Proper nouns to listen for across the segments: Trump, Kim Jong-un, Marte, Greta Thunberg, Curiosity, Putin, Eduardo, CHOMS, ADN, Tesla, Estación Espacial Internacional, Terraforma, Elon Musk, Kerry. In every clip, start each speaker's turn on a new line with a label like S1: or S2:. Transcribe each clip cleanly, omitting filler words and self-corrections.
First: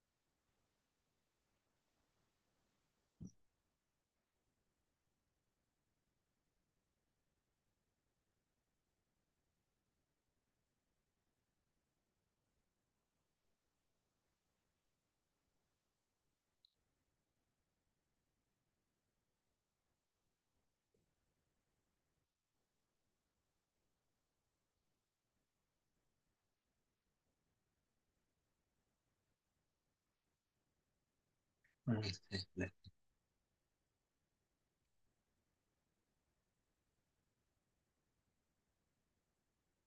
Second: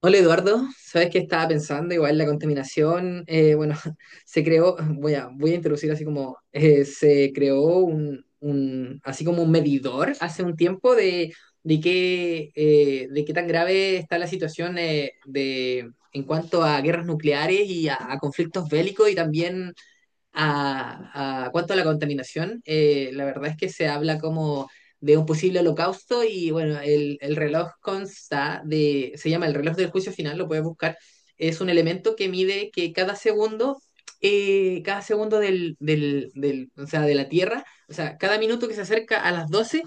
S1: Hola Eduardo, sabes que estaba pensando, igual la contaminación, bueno, se creó, voy a introducir así como, se creó así como un medidor hace un tiempo de, de qué tan grave está la situación de, en cuanto a guerras nucleares y a conflictos bélicos y también cuanto a la contaminación, la verdad es que se habla como de un posible holocausto y bueno, el reloj consta de, se llama el reloj del juicio final, lo puedes buscar, es un
S2: Ah,
S1: elemento que mide que cada segundo o sea, de la Tierra, o sea, cada minuto que se acerca a las 12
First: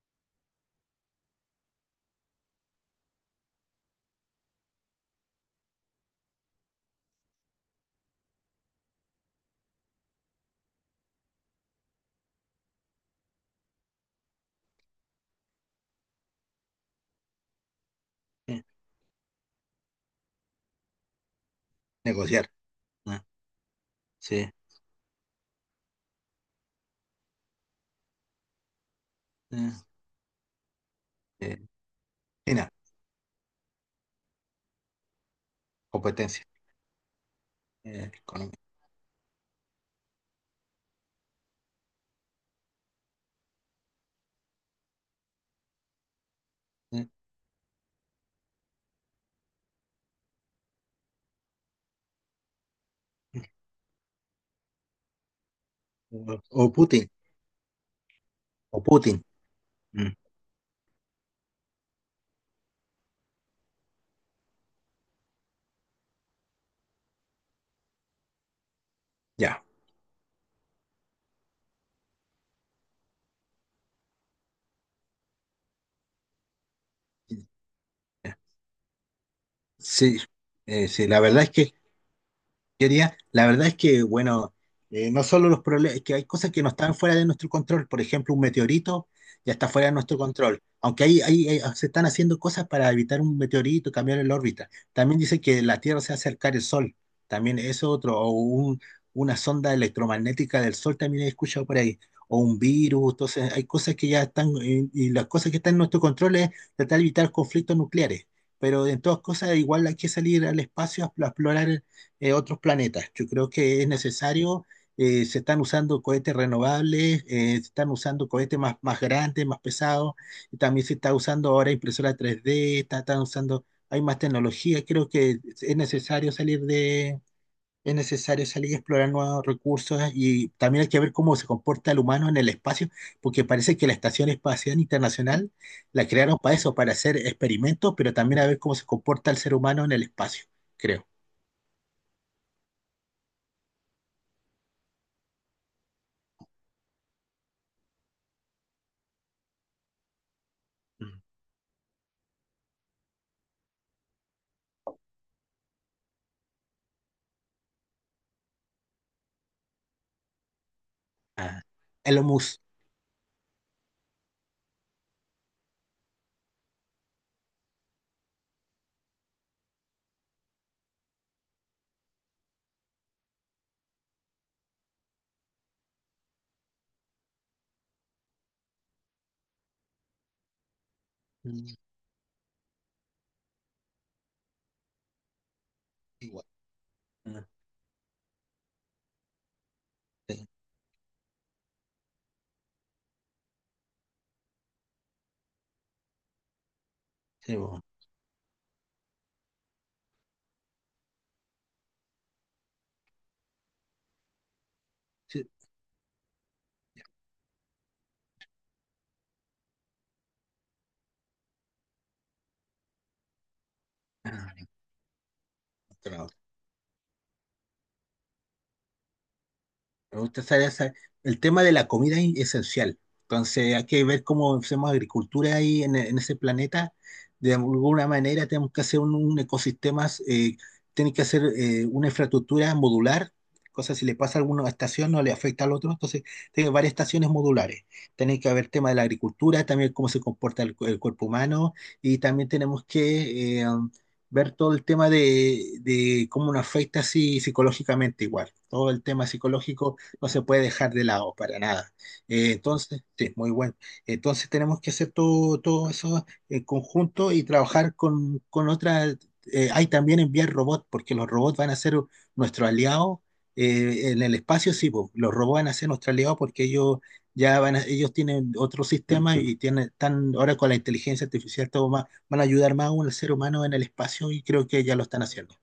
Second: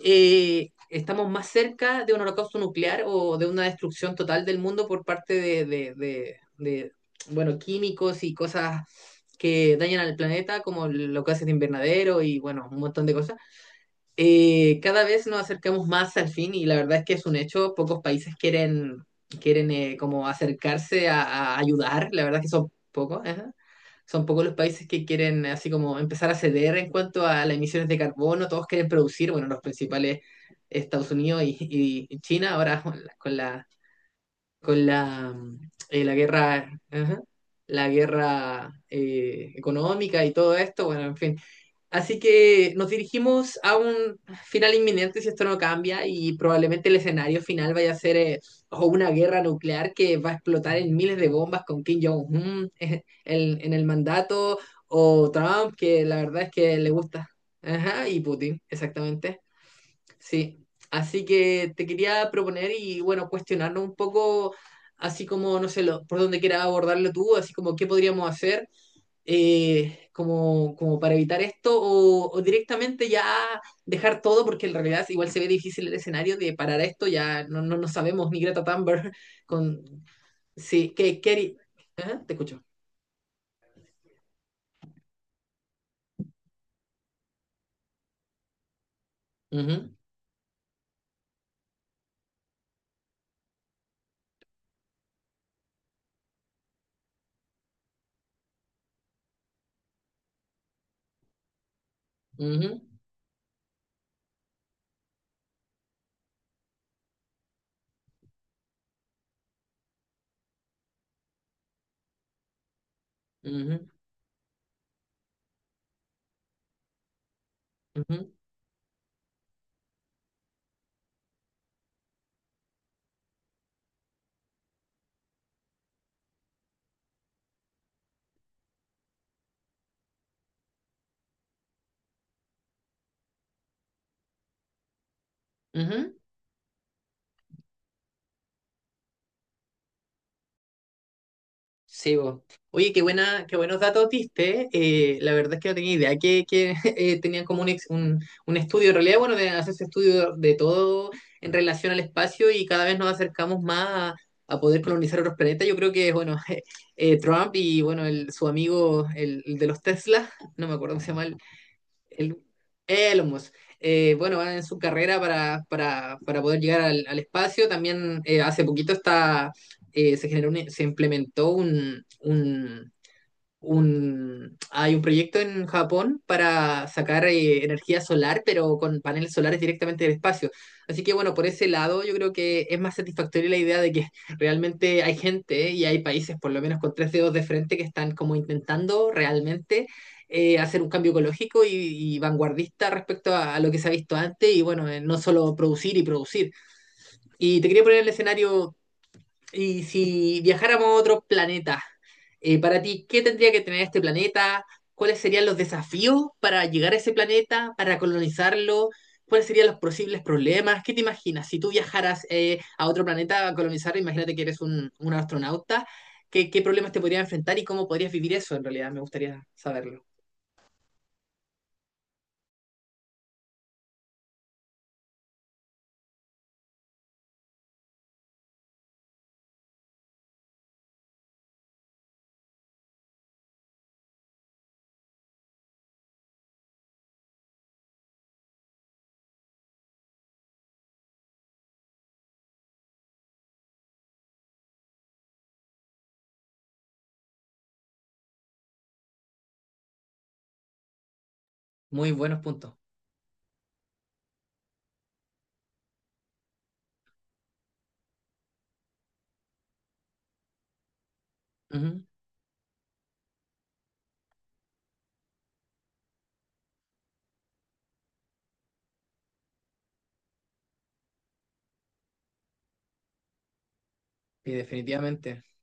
S1: estamos más cerca de un holocausto nuclear o de una destrucción total del mundo por parte de, bueno, químicos y cosas que dañan al planeta, como los gases de invernadero y, bueno, un montón de cosas, cada vez nos acercamos más al fin y la verdad es que es un hecho, pocos países
S2: sí.
S1: quieren, quieren como acercarse a ayudar, la verdad es que
S2: Negociar.
S1: son pocos,
S2: ah,
S1: ajá. Son pocos
S2: Sí.
S1: los países que quieren así como empezar a ceder en cuanto a las emisiones de carbono, todos quieren producir, bueno, los
S2: ah,
S1: principales Estados Unidos
S2: eh,
S1: y China
S2: China,
S1: ahora con la la
S2: competencia
S1: guerra, ajá, la
S2: económica.
S1: guerra económica y todo esto, bueno, en fin. Así que nos dirigimos a un final inminente si esto no cambia y probablemente el
S2: eh,
S1: escenario final vaya a ser o una guerra nuclear que va a explotar en miles de bombas con Kim Jong-un en el mandato o Trump, que la verdad es
S2: O
S1: que le
S2: Putin,
S1: gusta. Ajá, y Putin,
S2: o Putin.
S1: exactamente.
S2: mm,
S1: Sí. Así que te quería proponer y bueno, cuestionarnos un poco, así como, no sé, por dónde quieras abordarlo tú, así como qué podríamos hacer
S2: Ya.
S1: como, como para evitar esto o directamente ya dejar todo porque en realidad igual se ve difícil el escenario de parar esto, ya no sabemos
S2: ya.
S1: ni Greta Thunberg con...
S2: Sí,
S1: Sí,
S2: sí,
S1: que
S2: la verdad es
S1: Kerry...
S2: que
S1: ¿Eh? Te escucho.
S2: teoría, la verdad es que, bueno, no solo los problemas, que hay cosas que no están fuera de nuestro control, por ejemplo, un meteorito ya está fuera de
S1: Ujú,
S2: nuestro control, aunque ahí se están haciendo cosas para evitar un meteorito, cambiar el órbita. También dice que la Tierra se hace acercar el Sol, también eso es otro, una sonda electromagnética del Sol también he escuchado por ahí, o un
S1: ujú,
S2: virus, entonces hay cosas que ya están, y las cosas que están en nuestro control es tratar de evitar conflictos nucleares. Pero en todas cosas igual hay que salir al espacio a explorar otros planetas. Yo creo que
S1: ujú,
S2: es necesario, se están usando cohetes renovables, se están usando
S1: ujú,
S2: cohetes más grandes, más pesados, y también se está usando ahora impresora 3D, están usando, hay más tecnología, creo que es necesario salir de... Es necesario salir a explorar nuevos recursos y también hay que ver cómo se comporta el humano en el espacio, porque parece que la Estación Espacial Internacional la
S1: ujú.
S2: crearon para eso, para hacer experimentos, pero también a ver cómo se comporta el ser humano en el espacio, creo.
S1: Sí, bo. Oye, qué buenos datos diste. La verdad es que no tenía idea que tenían como un estudio. En realidad, bueno, hace ese estudio de todo en relación al espacio y cada vez nos acercamos más a poder colonizar otros planetas. Yo creo que, bueno, Trump y, bueno, el, su amigo, el de los Tesla, no me acuerdo cómo se llama,
S2: Ah, el
S1: el,
S2: hummus.
S1: Elon Musk. Bueno, va en su carrera para poder llegar al, al espacio. También hace poquito está, se generó se implementó hay un proyecto en Japón para sacar energía solar, pero con paneles solares directamente del espacio. Así que bueno, por ese
S2: Mm.
S1: lado yo creo que es más satisfactoria la idea de que realmente hay gente y hay países,
S2: Igual.
S1: por lo menos con tres dedos de
S2: Ah,
S1: frente, que están como intentando realmente
S2: Sí,
S1: hacer un cambio ecológico y vanguardista respecto a lo que se ha visto antes y bueno, no solo producir y producir.
S2: sí,
S1: Y te
S2: bueno,
S1: quería poner el escenario y si viajáramos a otro planeta, para ti, ¿qué tendría que tener este planeta? ¿Cuáles
S2: sí,
S1: serían los desafíos para llegar a ese planeta, para colonizarlo? ¿Cuáles serían los posibles problemas? ¿Qué te imaginas? Si tú viajaras a otro planeta a colonizarlo, imagínate que
S2: ah,
S1: eres un astronauta,
S2: encontrado.
S1: ¿qué, qué problemas te podrías enfrentar y cómo podrías vivir eso en realidad? Me gustaría saberlo.
S2: Me gusta esa- esa- El tema de la comida es esencial. Entonces hay que ver cómo hacemos agricultura ahí en ese planeta. De alguna manera tenemos que hacer un ecosistema, tiene que hacer una infraestructura modular. Cosas, si le pasa a alguna estación no le afecta al otro. Entonces, tiene varias estaciones modulares. Tiene que haber tema de la agricultura, también cómo se comporta el cuerpo humano. Y también tenemos que ver todo el tema de cómo nos afecta así psicológicamente igual. Todo el tema psicológico no se puede dejar de lado para nada.
S1: Muy buenos puntos.
S2: Entonces, sí, muy bueno. Entonces tenemos que hacer todo, todo eso en conjunto y trabajar con otras. Hay también enviar robots, porque los robots van a ser
S1: Ujú.
S2: nuestro aliado en el espacio, sí, po, los robots van a ser nuestro aliado porque ellos ellos tienen otro sistema y tienen, están ahora con la inteligencia artificial todo más, van a ayudar más aún al ser humano en el espacio y
S1: Y
S2: creo que ya lo están
S1: definitivamente.
S2: haciendo.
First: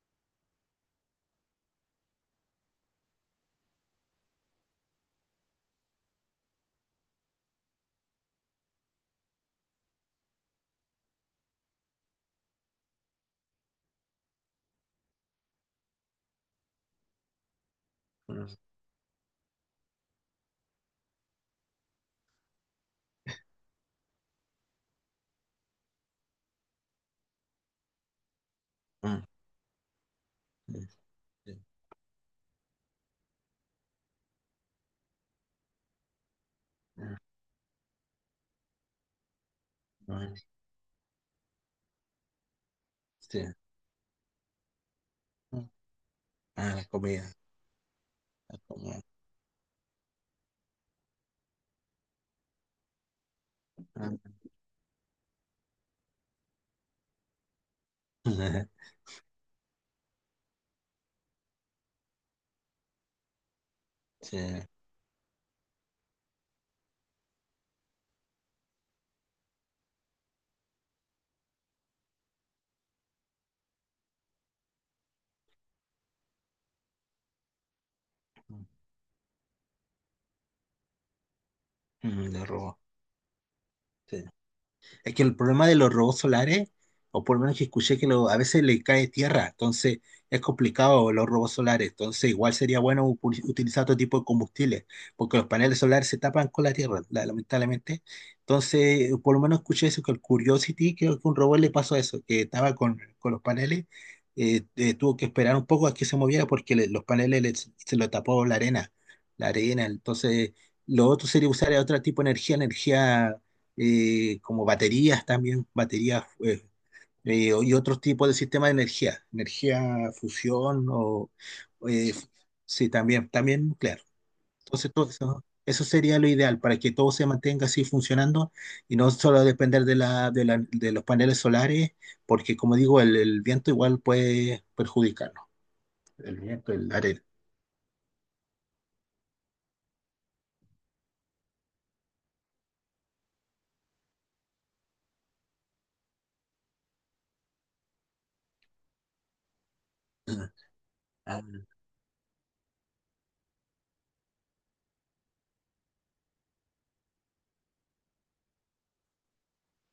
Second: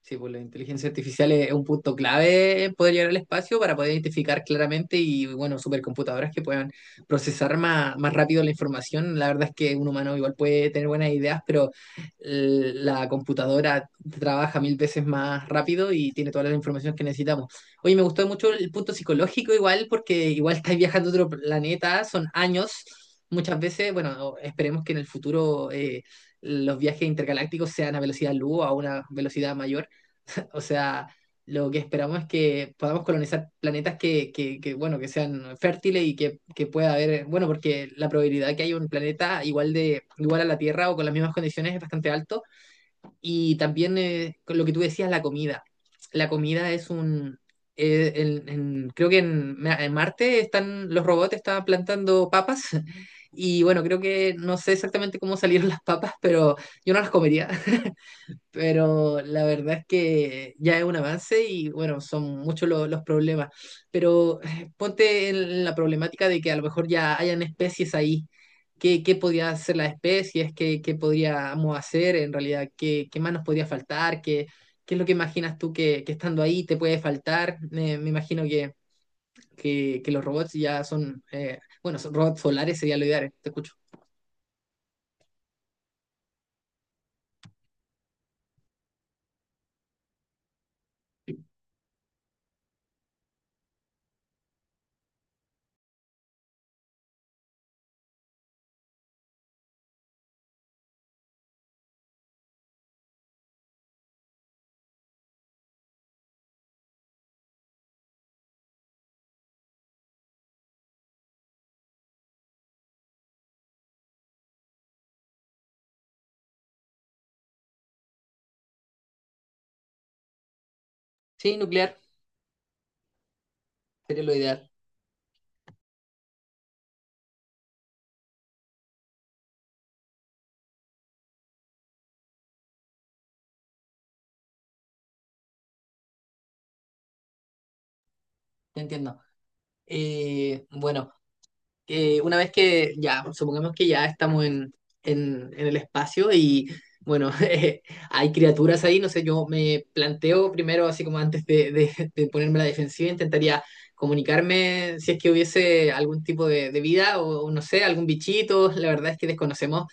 S1: Sí, pues la inteligencia artificial es un punto clave en poder llegar al espacio para poder identificar claramente y, bueno, supercomputadoras que puedan procesar más, más rápido la información. La verdad es que un humano igual puede tener buenas ideas, pero la computadora trabaja mil veces más rápido y tiene toda la información que necesitamos. Oye, me gustó mucho
S2: Mm.
S1: el punto psicológico igual, porque igual estáis viajando a otro planeta, son años. Muchas veces, bueno, esperemos que en el futuro los viajes intergalácticos sean a velocidad luz o a una
S2: mm,
S1: velocidad mayor. O
S2: mm,
S1: sea,
S2: mm,
S1: lo que esperamos es que podamos colonizar planetas que, bueno, que sean fértiles y que pueda haber, bueno, porque la probabilidad de que haya un planeta igual de,
S2: mm,
S1: igual a la Tierra o con las mismas condiciones es bastante alto.
S2: sí.
S1: Y también con lo que tú decías, la comida. La comida
S2: Ah,
S1: es
S2: comida.
S1: un
S2: como-
S1: creo que en Marte están los robots están plantando papas y bueno, creo que no sé exactamente cómo salieron las papas, pero yo no las comería, pero la verdad es que ya es un avance y bueno, son muchos los problemas.
S2: Sí.
S1: Pero ponte en la problemática de que a lo mejor ya hayan especies ahí. ¿Qué, qué podría hacer las especies? ¿Qué, qué podríamos hacer en realidad? ¿Qué, qué más nos podría faltar? ¿Qué, qué es lo que imaginas tú que estando ahí te puede faltar? Me imagino que, que los robots ya son, bueno, son
S2: Mm,
S1: robots
S2: De robo.
S1: solares sería lo ideal, te escucho.
S2: Sí. Es que el problema de los robots solares, o por lo menos que escuché a veces le cae tierra, entonces es complicado los robots solares. Entonces igual sería bueno utilizar otro tipo de combustibles, porque los paneles solares se tapan con la tierra, lamentablemente. Entonces, por lo menos escuché eso, que el Curiosity, creo que un robot le pasó eso, que estaba con los paneles, tuvo que esperar un poco a que se moviera porque los paneles se lo tapó la arena, la arena. Entonces, lo otro sería usar otro tipo de energía, energía como baterías también, baterías y otros tipos de sistemas de energía, energía fusión o
S1: Sí, nuclear
S2: eh, sí, también, también nuclear.
S1: sería lo ideal,
S2: Entonces, todo eso, eso sería lo ideal para que todo se mantenga así funcionando y no solo depender de, la, de los paneles solares, porque como digo, el viento igual puede perjudicarnos, el viento, el arena.
S1: te entiendo. Bueno. Una vez que ya, supongamos que ya estamos en el espacio y bueno, hay criaturas ahí, no sé, yo me planteo primero, así como
S2: Ah,
S1: antes de ponerme a la defensiva, intentaría comunicarme si es que hubiese algún tipo de vida o no sé, algún bichito, la verdad es que desconocemos.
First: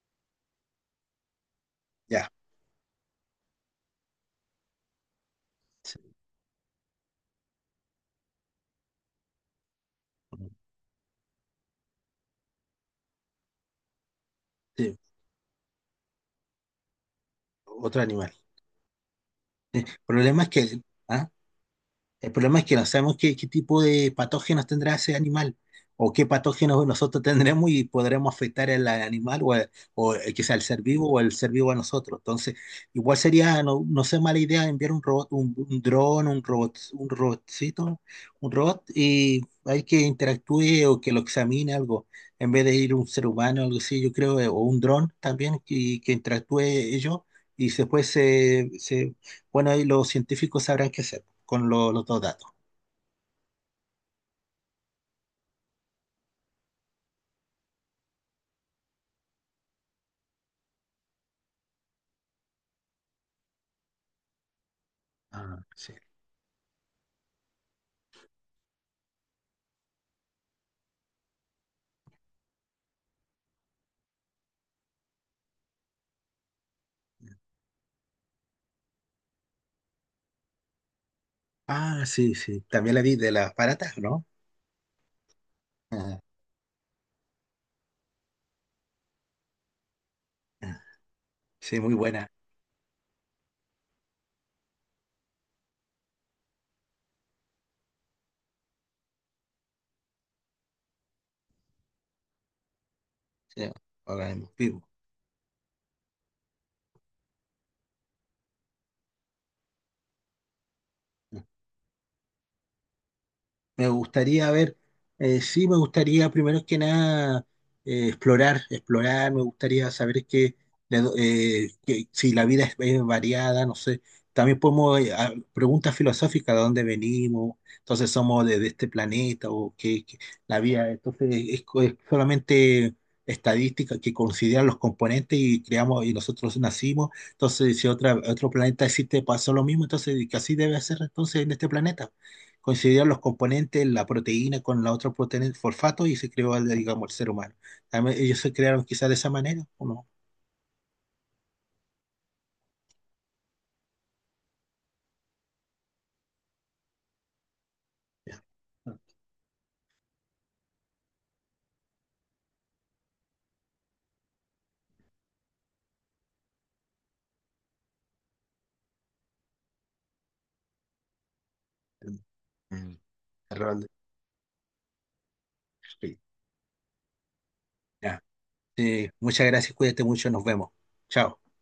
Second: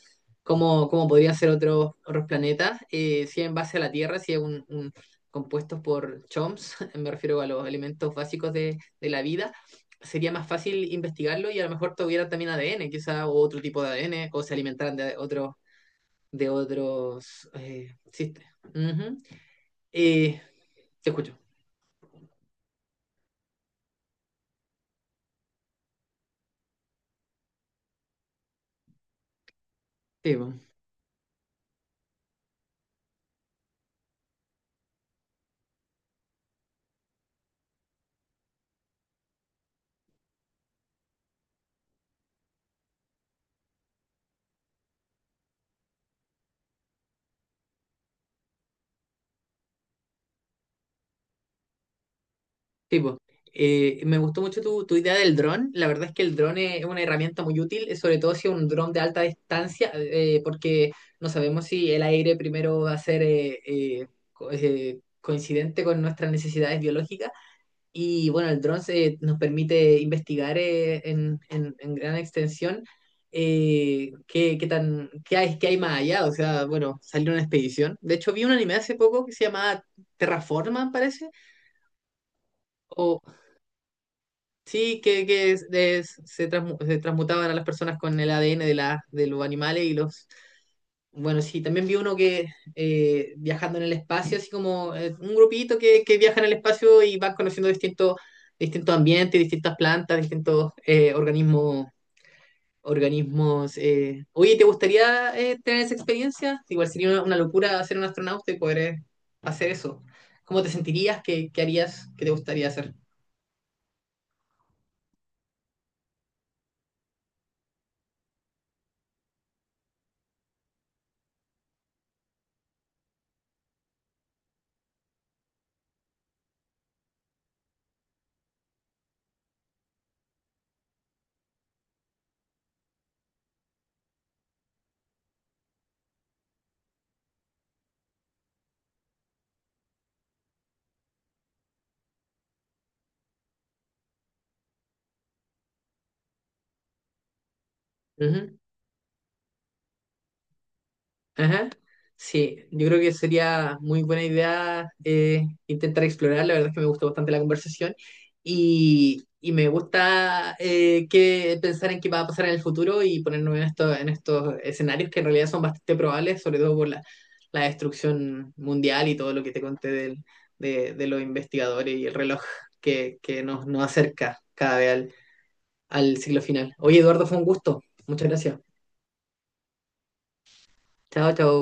S1: Cómo, cómo podrían ser otros, otros
S2: Ya,
S1: planetas, si en base a la Tierra, si es compuestos
S2: sí,
S1: por CHOMS, me refiero a los elementos básicos de la vida, sería más fácil investigarlo y a lo mejor tuvieran también ADN, quizá, o otro tipo de ADN, o se alimentaran
S2: sí,
S1: de otros
S2: otro animal.
S1: sistemas. Ujú.
S2: El
S1: Eh,
S2: problema es que,
S1: Te
S2: ¿ah?
S1: escucho.
S2: El problema es que no sabemos qué, qué tipo de patógenos tendrá ese animal o qué patógenos nosotros tendremos y podremos afectar al animal o
S1: Tipo,
S2: quizá al ser vivo o al ser vivo a nosotros. Entonces, igual sería, no, no sé, mala idea enviar un robot, un dron, un robot, un robotcito, un robot y hay que interactúe o que lo examine algo, en vez de ir un ser humano, algo así, yo creo, o un dron también que interactúe ellos y después bueno, ahí los científicos sabrán qué hacer con los dos datos.
S1: tipo. Me gustó mucho tu, tu idea del dron. La verdad es que el dron es una herramienta muy útil, sobre todo si es un dron de alta distancia, porque no sabemos si el aire primero va a ser
S2: Ah,
S1: coincidente
S2: sí.
S1: con nuestras necesidades biológicas. Y bueno, nos permite investigar en gran extensión qué hay más allá. O sea, bueno, salió una expedición. De hecho, vi un anime hace poco que se llamaba Terraforma, parece,
S2: Ah, sí, sí. También la vi
S1: o,
S2: de las baratas, ¿no?
S1: sí, que
S2: Ah,
S1: se, se transmutaban a las personas con el ADN de, la, de los animales y los...
S2: ah,
S1: Bueno, sí,
S2: sí,
S1: también vi
S2: muy
S1: uno
S2: buena.
S1: que viajando en el espacio, así como un grupito que viaja en el espacio y van conociendo distintos distintos ambientes, distintas plantas, distintos organismos.
S2: Sí, ahora
S1: Oye, ¿te
S2: mismo,
S1: gustaría tener esa experiencia? Igual sería una locura ser un astronauta y poder hacer eso. ¿Cómo te sentirías? ¿Qué, qué harías? ¿Qué te gustaría hacer?
S2: me gustaría ver, sí, me gustaría primero que nada explorar, explorar, me gustaría saber que, que si la vida es variada, no sé. También podemos, preguntas filosóficas, ¿de dónde venimos? Entonces somos de este planeta o que, la vida, entonces es solamente estadística que consideran los componentes y creamos y nosotros nacimos. Entonces, si otra, otro planeta existe, pasó lo mismo, entonces que así debe ser entonces en este planeta coincidieron los componentes, la proteína con la otra proteína, el fosfato, y se creó, digamos, el ser humano. También ellos se
S1: Ujú.
S2: crearon quizás de esa manera, ¿o no?
S1: Ajá. Sí, yo creo que sería muy buena idea intentar explorar. La verdad es que me gustó bastante la conversación
S2: Ya.
S1: y me gusta que pensar en qué va a pasar en el futuro y ponernos en, en estos escenarios que en realidad son bastante probables, sobre todo por la, la destrucción mundial y todo lo que te conté de los investigadores y el reloj
S2: Mm.
S1: que nos, nos
S2: Error.
S1: acerca cada vez al, al
S2: Sí.
S1: siglo final. Oye, Eduardo, fue un gusto.
S2: Ya.
S1: Muchas gracias.
S2: Muchas gracias, cuídate mucho, nos vemos.
S1: Chao,
S2: Chao.
S1: chao.